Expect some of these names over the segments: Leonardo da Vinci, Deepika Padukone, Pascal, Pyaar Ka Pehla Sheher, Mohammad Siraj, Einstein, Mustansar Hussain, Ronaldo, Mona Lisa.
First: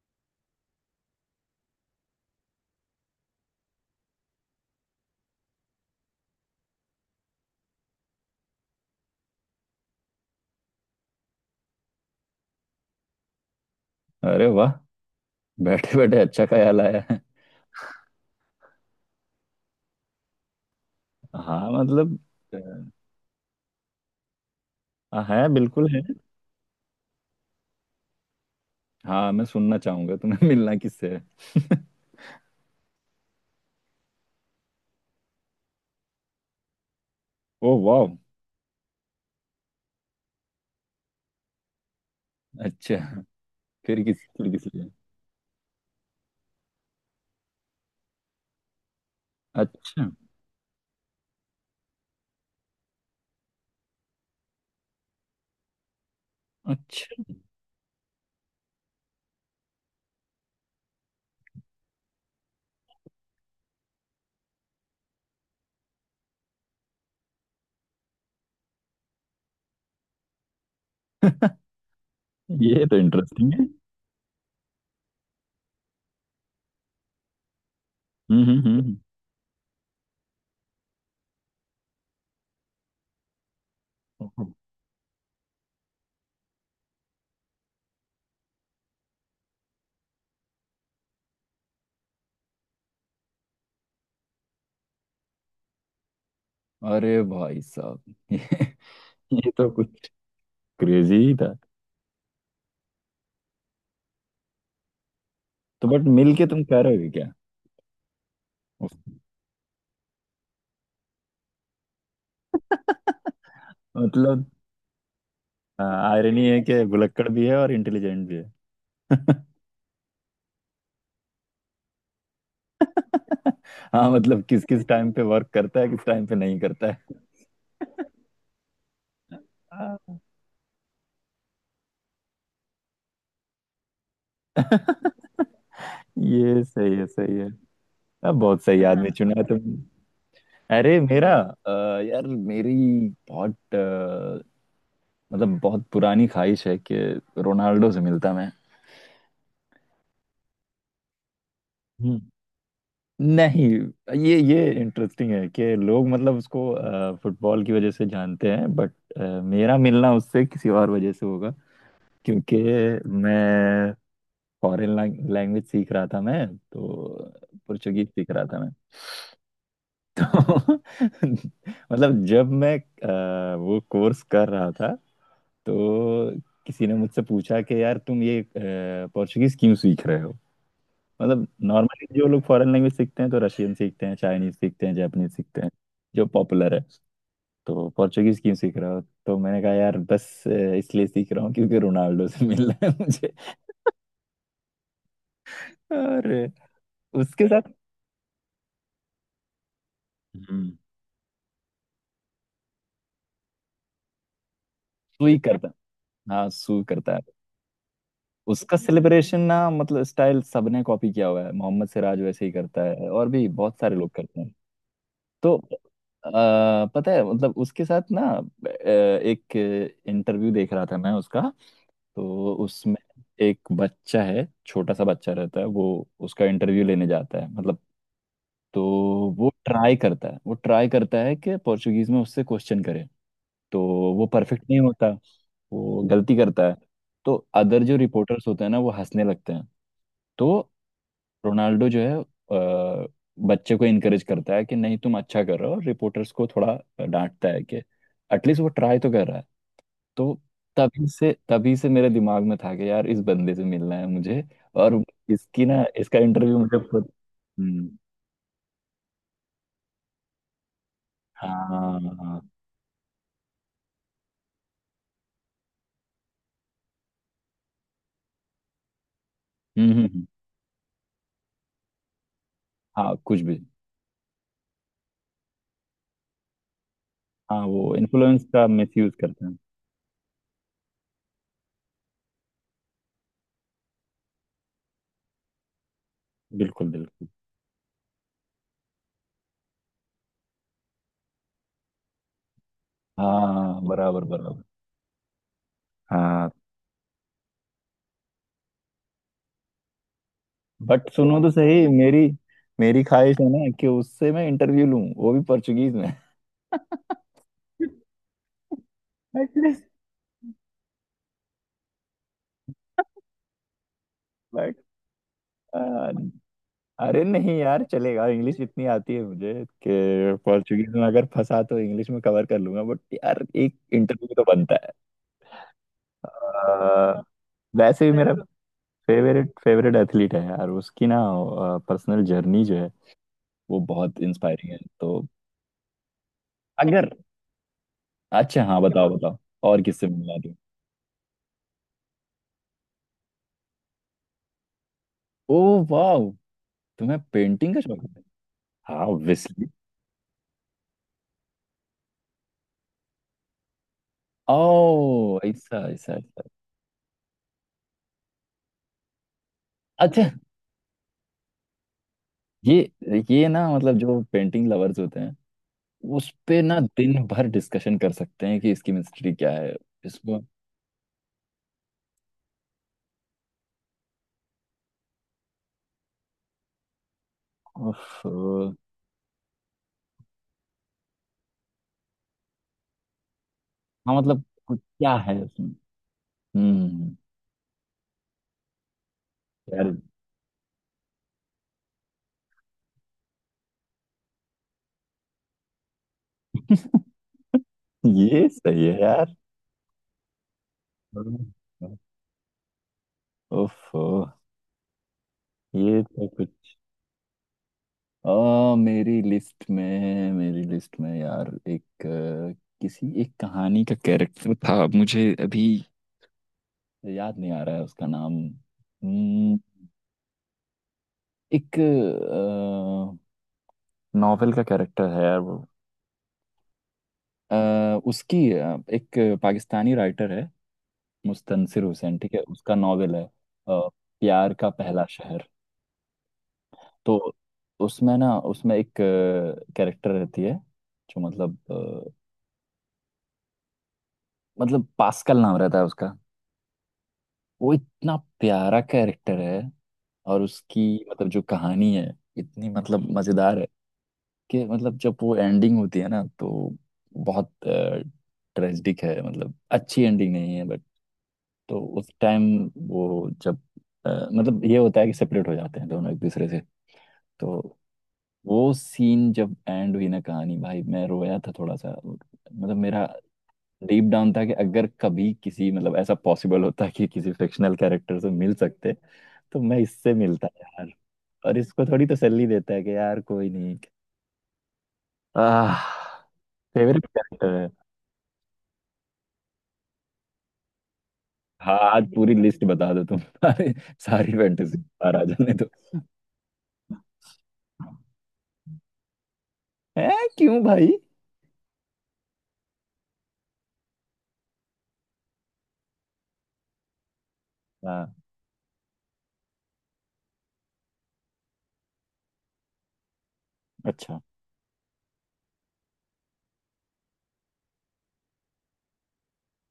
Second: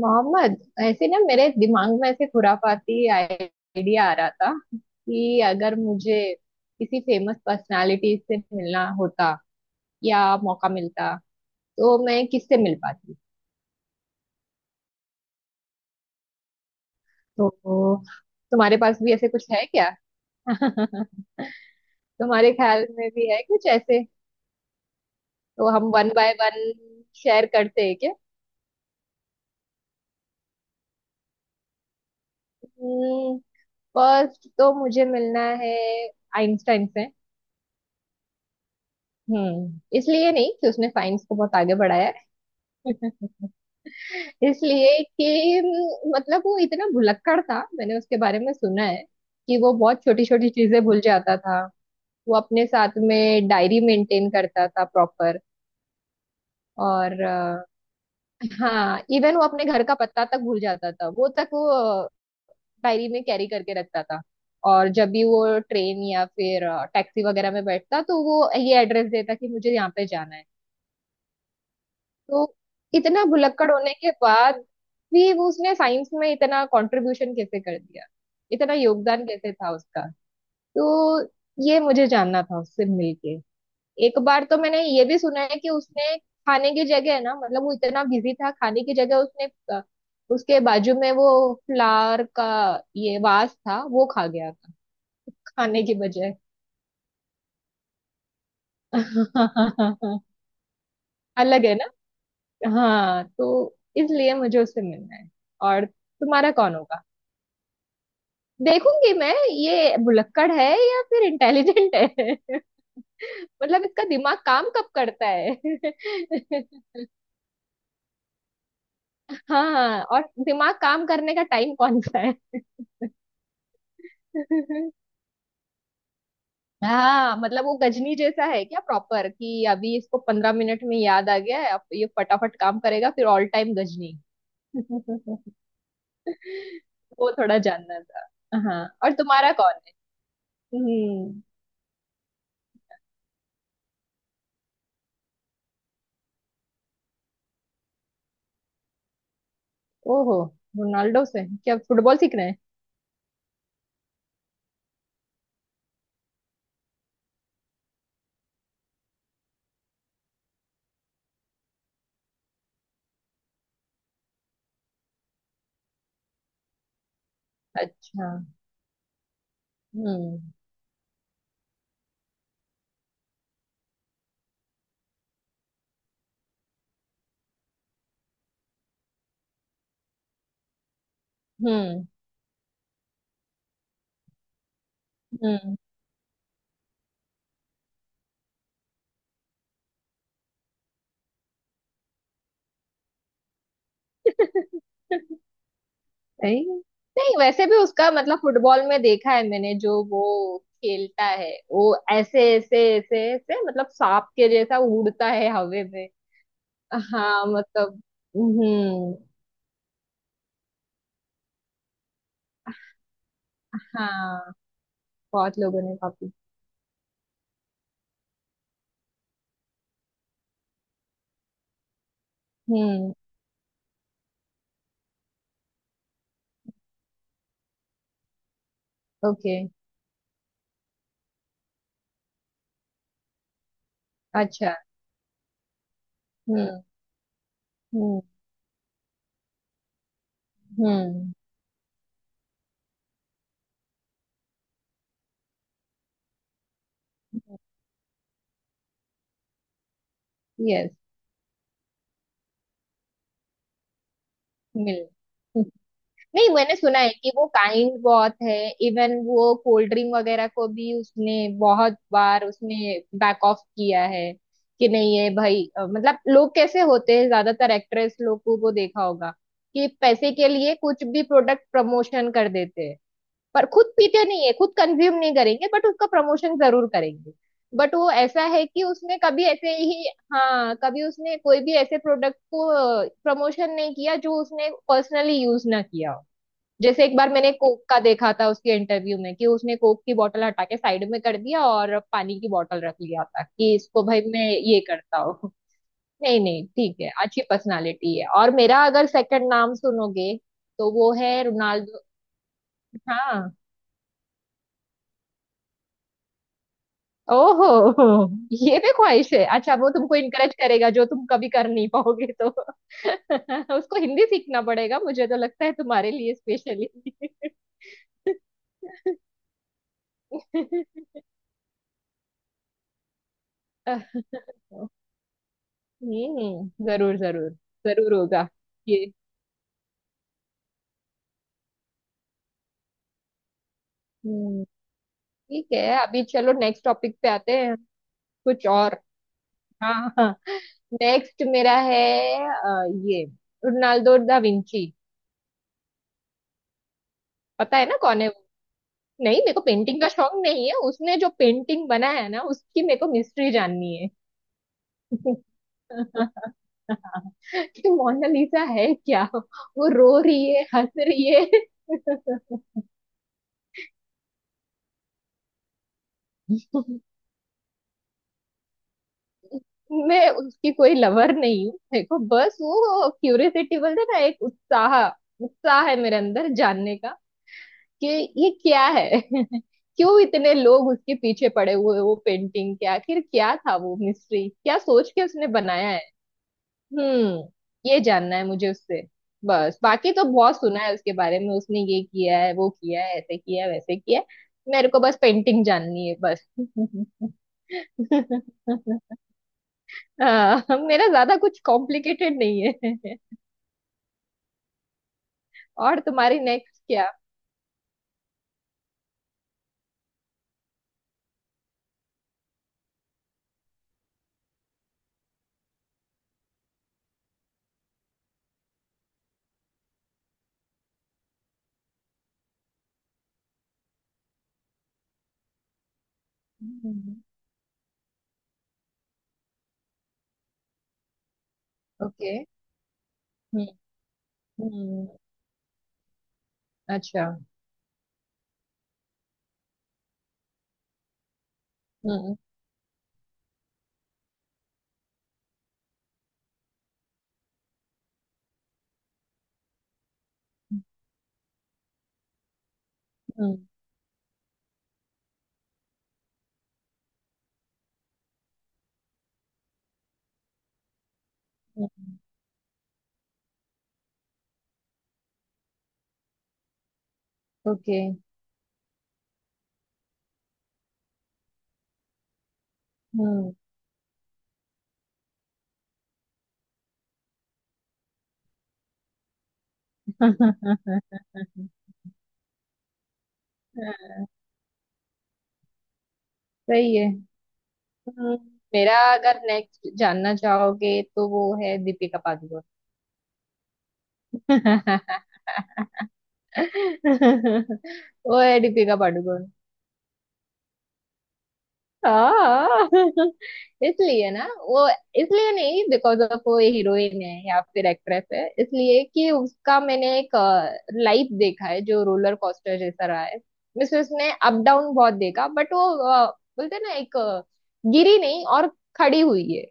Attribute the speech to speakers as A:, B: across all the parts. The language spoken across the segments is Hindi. A: मोहम्मद ऐसे ना, मेरे दिमाग में ऐसे खुराफाती आइडिया आ रहा था कि अगर मुझे किसी फेमस पर्सनालिटी से मिलना होता या मौका मिलता तो मैं किससे मिल पाती।
B: अरे वाह। बैठे बैठे अच्छा ख्याल आया है।
A: तो तुम्हारे पास भी ऐसे कुछ है क्या?
B: हाँ मतलब
A: तुम्हारे ख्याल में भी है कुछ ऐसे?
B: है
A: तो
B: बिल्कुल
A: हम
B: है।
A: वन बाय वन शेयर करते हैं क्या?
B: हाँ मैं सुनना चाहूंगा तुम्हें। मिलना किससे है?
A: फर्स्ट तो मुझे मिलना है आइंस्टाइन से।
B: ओ वाह।
A: हम्म, इसलिए नहीं कि उसने साइंस को बहुत आगे बढ़ाया है।
B: अच्छा, फिर किस लिए?
A: इसलिए कि मतलब वो इतना भुलक्कड़ था। मैंने उसके बारे में सुना है कि वो बहुत
B: अच्छा।
A: छोटी छोटी चीजें भूल जाता था। वो अपने साथ में डायरी मेंटेन करता था प्रॉपर। और
B: अच्छा।
A: हाँ, इवन वो अपने घर का पता तक भूल जाता था। वो तक वो डायरी में कैरी करके रखता था। और जब भी वो ट्रेन या फिर टैक्सी वगैरह में बैठता तो वो ये एड्रेस देता कि मुझे यहाँ पे जाना है। तो
B: ये तो
A: इतना
B: इंटरेस्टिंग है।
A: भुलक्कड़ होने के बाद भी वो उसने साइंस में इतना कंट्रीब्यूशन कैसे कर दिया,
B: हम्म हम्म
A: इतना
B: हम्म हम्म।
A: योगदान कैसे था उसका? तो ये मुझे जानना था उससे मिलके। एक
B: ओहो।
A: बार तो मैंने ये भी सुना है कि उसने खाने की जगह ना, मतलब वो इतना बिजी था, खाने की जगह उसने अ, उसके बाजू में वो फ्लावर का ये वास था वो खा गया था खाने की बजाय।
B: अरे भाई साहब, ये, ये तो कुछ क्रेजी ही था।
A: अलग है ना। हाँ, तो इसलिए मुझे उससे मिलना है। और
B: तो बट मिल के
A: तुम्हारा
B: तुम
A: कौन
B: कह रहे
A: होगा?
B: हो क्या? उस-
A: देखूंगी मैं, ये भुलक्कड़ है या फिर इंटेलिजेंट है। मतलब इसका दिमाग
B: मतलब
A: काम कब करता है।
B: आयरनी है कि भुलक्कड़ भी है और इंटेलिजेंट भी है।
A: हाँ, और दिमाग काम करने का टाइम कौन सा है।
B: हाँ मतलब किस किस टाइम पे वर्क करता है, किस टाइम पे नहीं करता है।
A: हाँ, मतलब वो गजनी जैसा है क्या प्रॉपर, कि अभी
B: हाँ।
A: इसको 15 मिनट में याद आ गया है, अब ये फटाफट काम करेगा, फिर ऑल टाइम गजनी।
B: ये सही है,
A: वो
B: सही है।
A: थोड़ा जानना था।
B: अब बहुत
A: हाँ,
B: सही आदमी
A: और
B: हाँ चुना है
A: तुम्हारा कौन है?
B: तुमने। अरे मेरा
A: हम्म।
B: अ, यार मेरी बहुत मतलब बहुत पुरानी ख्वाहिश है कि रोनाल्डो से मिलता मैं।
A: ओहो, रोनाल्डो से क्या फुटबॉल
B: हम्म।
A: सीख रहे हैं?
B: नहीं, ये इंटरेस्टिंग है कि लोग मतलब उसको फुटबॉल की वजह से जानते हैं बट मेरा मिलना उससे किसी और वजह से होगा क्योंकि मैं फॉरेन लैंग्वेज सीख रहा था, मैं तो पुर्तगीज
A: अच्छा।
B: सीख रहा था मैं।
A: हम्म,
B: तो मतलब जब मैं वो कोर्स कर रहा था तो किसी ने मुझसे पूछा कि यार तुम ये पोर्चुगीज क्यों सीख रहे हो। मतलब
A: हम्म,
B: नॉर्मली जो लोग फॉरेन लैंग्वेज सीखते हैं तो रशियन सीखते हैं, चाइनीज सीखते हैं, जापानीज सीखते हैं,
A: हम्म।
B: जो पॉपुलर है। तो पोर्चुगीज क्यों सीख रहे हो? तो मैंने कहा यार बस इसलिए सीख रहा हूँ क्योंकि रोनाल्डो से मिलना है मुझे। और
A: नहीं नहीं
B: उसके
A: वैसे
B: साथ
A: भी उसका, मतलब फुटबॉल में देखा है मैंने, जो वो
B: हम्म।
A: खेलता है वो ऐसे ऐसे ऐसे ऐसे, मतलब सांप के जैसा उड़ता
B: सुई
A: है
B: करता,
A: हवे में।
B: हाँ सू करता है।
A: हाँ मतलब।
B: उसका
A: हम्म।
B: सेलिब्रेशन ना मतलब स्टाइल सबने कॉपी किया हुआ है। मोहम्मद सिराज वैसे ही करता है और भी बहुत सारे लोग करते हैं।
A: हाँ,
B: तो
A: बहुत लोगों ने कॉपी।
B: आ, पता है मतलब उसके साथ ना एक इंटरव्यू देख रहा था मैं उसका। तो उसमें
A: हम्म।
B: एक बच्चा है, छोटा सा बच्चा रहता है, वो उसका इंटरव्यू लेने जाता है मतलब। तो
A: ओके।
B: वो ट्राई करता है कि पोर्चुगीज में उससे क्वेश्चन करे। तो वो परफेक्ट
A: अच्छा।
B: नहीं होता, वो गलती करता है।
A: हम्म,
B: तो अदर जो
A: हम्म,
B: रिपोर्टर्स होते हैं ना वो हंसने लगते हैं। तो
A: हम्म।
B: रोनाल्डो जो है बच्चे को इनकरेज करता है कि नहीं तुम अच्छा कर रहे हो। रिपोर्टर्स को थोड़ा डांटता है कि एटलीस्ट वो ट्राई तो कर रहा है। तो
A: यस।
B: तभी से मेरे दिमाग में था कि यार इस बंदे से मिलना है मुझे। और
A: मिल।
B: इसकी ना इसका
A: नहीं,
B: इंटरव्यू
A: मैंने
B: मुझे
A: सुना है
B: खुद।
A: कि वो
B: हम्म।
A: काइंड बहुत है। इवन वो कोल्ड ड्रिंक वगैरह को भी उसने, बहुत
B: हाँ। हाँ।
A: बार उसने बैक ऑफ किया है कि नहीं है भाई। मतलब लोग कैसे होते हैं, ज्यादातर एक्ट्रेस लोगों को वो देखा होगा, कि
B: हम्म।
A: पैसे के लिए कुछ भी प्रोडक्ट प्रमोशन कर देते हैं,
B: हाँ कुछ भी।
A: पर खुद पीते नहीं है, खुद कंज्यूम नहीं करेंगे बट उसका प्रमोशन जरूर करेंगे।
B: हाँ वो
A: बट वो ऐसा
B: इन्फ्लुएंस
A: है
B: का
A: कि
B: मिस यूज
A: उसने
B: करते
A: कभी
B: हैं।
A: ऐसे ही, हाँ कभी उसने कोई भी ऐसे प्रोडक्ट को प्रमोशन नहीं किया जो उसने पर्सनली यूज ना किया हो।
B: बिल्कुल
A: जैसे
B: बिल्कुल।
A: एक बार मैंने कोक का देखा था उसके इंटरव्यू में, कि उसने कोक की बोतल हटा के साइड में कर दिया और पानी की बोतल रख लिया था कि
B: हाँ
A: इसको भाई
B: बराबर
A: मैं
B: बराबर।
A: ये करता हूँ। नहीं
B: हाँ,
A: नहीं ठीक है, अच्छी पर्सनालिटी है। और मेरा अगर सेकंड नाम सुनोगे तो
B: बट
A: वो
B: सुनो
A: है
B: तो सही
A: रोनाल्डो।
B: मेरी। मेरी ख्वाहिश है
A: हाँ।
B: ना कि उससे मैं इंटरव्यू लूं, वो भी पोर्चुगीज में।
A: ओहो, ये भी ख्वाहिश है। अच्छा,
B: एटलीस्ट
A: वो तुमको इनकरेज करेगा जो तुम कभी कर नहीं पाओगे तो उसको हिंदी सीखना
B: बट
A: पड़ेगा, मुझे तो लगता है, तुम्हारे लिए स्पेशली।
B: अरे नहीं यार, चलेगा, इंग्लिश इतनी आती है मुझे कि पोर्चुगीज में अगर फंसा तो इंग्लिश में कवर कर लूंगा। बट यार एक इंटरव्यू तो बनता है।
A: हम्म, जरूर
B: अ,
A: जरूर,
B: वैसे
A: जरूर
B: भी मेरा
A: होगा ये।
B: फेवरेट फेवरेट एथलीट है यार। उसकी ना पर्सनल जर्नी जो है वो बहुत
A: हम्म,
B: इंस्पायरिंग है। तो
A: ठीक है, अभी चलो नेक्स्ट
B: अगर।
A: टॉपिक पे आते हैं।
B: अच्छा
A: कुछ
B: हाँ,
A: और?
B: बताओ बताओ। और
A: हाँ,
B: किससे
A: हाँ।
B: मिला दूं?
A: नेक्स्ट मेरा है ये रोनाल्डो दा विंची।
B: ओ वाह, तुम्हें पेंटिंग
A: पता
B: का
A: है ना
B: शौक
A: कौन
B: है?
A: है वो?
B: हाँ
A: नहीं, मेरे को
B: ऑब्वियसली।
A: पेंटिंग का शौक नहीं है। उसने जो पेंटिंग बनाया है ना, उसकी मेरे को मिस्ट्री जाननी है।
B: ओ, ऐसा ऐसा ऐसा।
A: कि मोनालिसा है क्या, वो रो
B: अच्छा,
A: रही है हंस रही है?
B: ये ये ना मतलब जो पेंटिंग लवर्स होते हैं उस पे ना दिन भर डिस्कशन कर सकते हैं कि इसकी मिस्ट्री क्या है
A: मैं
B: इसमें।
A: उसकी कोई लवर नहीं हूँ, देखो बस वो क्यूरियोसिटी बोलते हैं ना, एक उत्साह, उत्साह है मेरे अंदर जानने का कि
B: उफ,
A: ये
B: हाँ।
A: क्या है। क्यों इतने लोग उसके पीछे पड़े हुए हैं, वो पेंटिंग के आखिर क्या था वो
B: मतलब
A: मिस्ट्री, क्या
B: कुछ
A: सोच
B: क्या
A: के
B: है
A: उसने
B: इसमें?
A: बनाया है।
B: हम्म।
A: हम्म, ये जानना है मुझे उससे। बस,
B: यार
A: बाकी तो बहुत सुना है उसके बारे में, उसने ये किया है, वो किया है, ऐसे किया है, वैसे किया है। मेरे को बस पेंटिंग जाननी है बस।
B: ये सही है यार।
A: हाँ, मेरा ज्यादा कुछ कॉम्प्लिकेटेड नहीं है।
B: उफ,
A: और
B: ये तो
A: तुम्हारी
B: कुछ।
A: नेक्स्ट क्या?
B: अ, मेरी लिस्ट में है। मेरी लिस्ट में यार एक किसी एक कहानी का कैरेक्टर था, मुझे अभी याद नहीं आ रहा है उसका नाम। एक नॉवेल का कैरेक्टर है यार वो। अ, उसकी एक पाकिस्तानी राइटर है, मुस्तनसिर हुसैन ठीक
A: ओके।
B: है, उसका नॉवेल है
A: हम्म, okay,
B: प्यार का
A: हम्म।
B: पहला
A: हम्म,
B: शहर। तो
A: अच्छा।
B: उसमें ना, उसमें एक कैरेक्टर रहती है जो मतलब
A: हम्म,
B: मतलब पास्कल नाम रहता है उसका। वो इतना प्यारा कैरेक्टर है और उसकी मतलब जो कहानी है इतनी मतलब मजेदार है
A: हम्म।
B: कि मतलब जब वो एंडिंग होती है ना तो बहुत ट्रेजिक है, मतलब अच्छी एंडिंग नहीं है बट। तो उस टाइम वो जब मतलब ये होता है कि सेपरेट हो जाते हैं दोनों एक दूसरे से। तो
A: ओके।
B: वो सीन जब एंड हुई ना कहानी, भाई मैं रोया था थोड़ा सा। मतलब मेरा
A: हम्म।
B: डीप डाउन था कि अगर कभी किसी मतलब ऐसा पॉसिबल होता कि किसी फिक्शनल कैरेक्टर से मिल सकते तो मैं इससे मिलता यार। और इसको थोड़ी तसल्ली देता है कि यार कोई नहीं। आह,
A: सही
B: फेवरेट
A: है।
B: कैरेक्टर है।
A: हम्म, मेरा अगर नेक्स्ट जानना चाहोगे तो वो है
B: हाँ आज
A: दीपिका
B: पूरी
A: पादुकोण।
B: लिस्ट बता दो तुम। सारी सारी फैंटेसी बाहर आ जाने दो।
A: वो है दीपिका पादुकोण।
B: है? क्यों भाई?
A: हाँ। इसलिए ना वो, इसलिए नहीं बिकॉज ऑफ वो हीरोइन है या फिर
B: हाँ।
A: एक्ट्रेस है, इसलिए कि उसका मैंने एक लाइफ देखा है जो रोलर कोस्टर जैसा रहा है। मिस,
B: अच्छा।
A: उसने अप डाउन बहुत देखा, बट वो अ, बोलते हैं ना एक, गिरी नहीं और खड़ी हुई है।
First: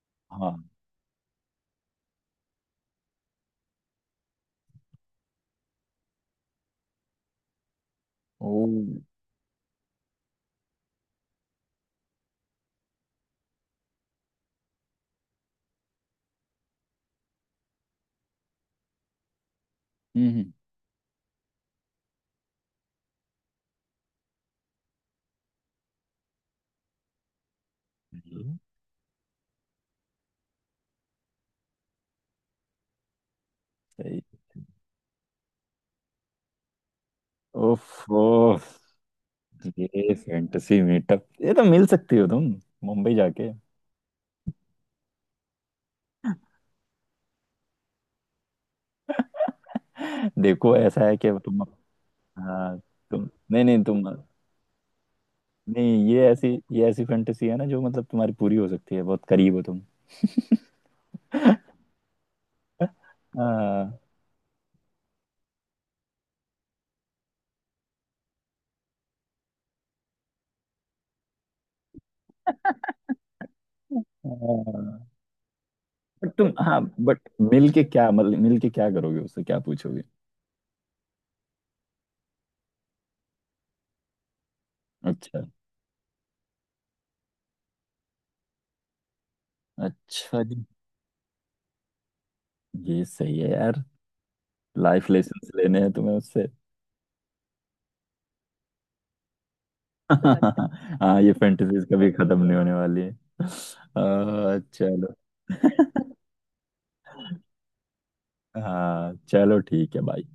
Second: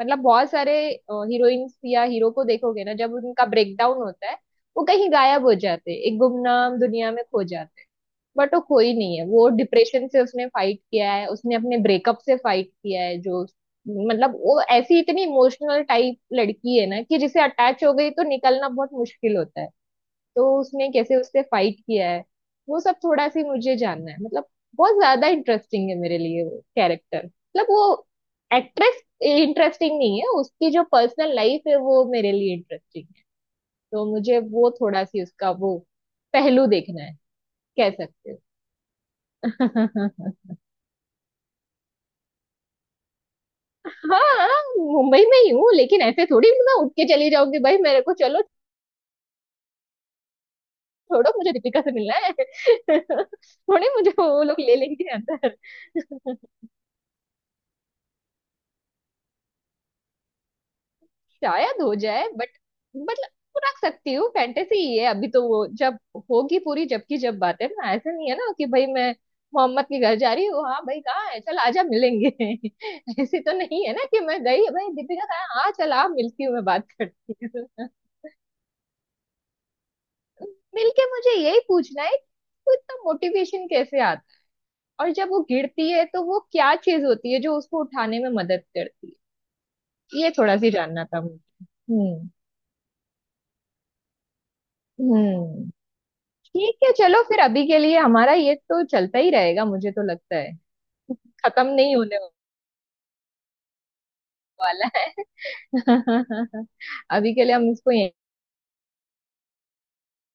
A: मतलब बहुत
B: हाँ।
A: सारे हीरोइंस या हीरो को देखोगे ना, जब उनका ब्रेकडाउन होता है वो कहीं गायब हो जाते हैं, एक गुमनाम दुनिया में खो जाते हैं, बट वो
B: ओ।
A: कोई
B: हम्म।
A: नहीं है। वो डिप्रेशन से उसने फाइट किया है, उसने अपने ब्रेकअप से फाइट किया है। जो मतलब वो ऐसी इतनी इमोशनल टाइप लड़की है ना, कि जिसे अटैच हो गई तो निकलना बहुत मुश्किल होता है। तो उसने कैसे उससे फाइट किया है, वो सब थोड़ा सी मुझे जानना है, मतलब बहुत ज्यादा इंटरेस्टिंग है मेरे लिए वो कैरेक्टर। मतलब वो
B: हम्म,
A: एक्ट्रेस इंटरेस्टिंग नहीं है, उसकी जो पर्सनल लाइफ है वो मेरे लिए इंटरेस्टिंग है। तो
B: सही।
A: मुझे वो थोड़ा सी उसका वो पहलू देखना है,
B: ओफ
A: कह सकते
B: ओफ।
A: हो।
B: ये फैंटेसी मीटअप, ये तो मिल सकती हो तुम, मुंबई जाके।
A: हाँ, मुंबई में ही हूँ लेकिन ऐसे थोड़ी मैं उठ के चली जाऊंगी भाई मेरे को चलो।
B: देखो ऐसा है कि
A: छोड़ो,
B: अब
A: मुझे
B: तुम।
A: दीपिका से मिलना है।
B: हाँ। तुम नहीं नहीं
A: थोड़ी
B: तुम
A: मुझे वो लोग ले लेंगे अंदर।
B: नहीं, ये ऐसी ये ऐसी फैंटेसी है ना जो मतलब तुम्हारी पूरी हो सकती है, बहुत करीब हो तुम।
A: शायद हो जाए, बट मतलब रख
B: हाँ
A: सकती हूँ, फैंटेसी ही है अभी तो। वो जब होगी पूरी, जबकि जब बात है ना, ऐसा नहीं है ना कि भाई मैं मोहम्मद के घर जा रही हूँ, हाँ भाई कहाँ है चल आजा मिलेंगे। ऐसे तो नहीं है ना कि मैं गई भाई दीपिका कहाँ है? हाँ चल आ
B: बट
A: मिलती
B: तुम,
A: हूँ मैं
B: हाँ
A: बात
B: बट
A: करती
B: मिल के
A: हूँ।
B: क्या, मतलब मिल के क्या करोगे उससे, क्या पूछोगे?
A: मिलके मुझे यही पूछना है तो, इतना मोटिवेशन कैसे आता, और जब वो
B: अच्छा,
A: गिरती है तो वो क्या चीज होती है जो उसको उठाने में मदद करती है। ये
B: अच्छा
A: थोड़ा
B: जी।
A: सी जानना था मुझे। हम्म,
B: ये सही है यार, लाइफ लेसन
A: हम्म,
B: लेने हैं तुम्हें उससे।
A: ठीक है चलो फिर। अभी के लिए हमारा ये तो चलता ही रहेगा, मुझे तो लगता है।
B: हाँ ये
A: खत्म
B: फैंटेसीज
A: नहीं
B: कभी
A: होने
B: खत्म नहीं होने वाली है।
A: वाला है।
B: चलो।
A: अभी के लिए हम इसको।
B: हाँ चलो ठीक है भाई।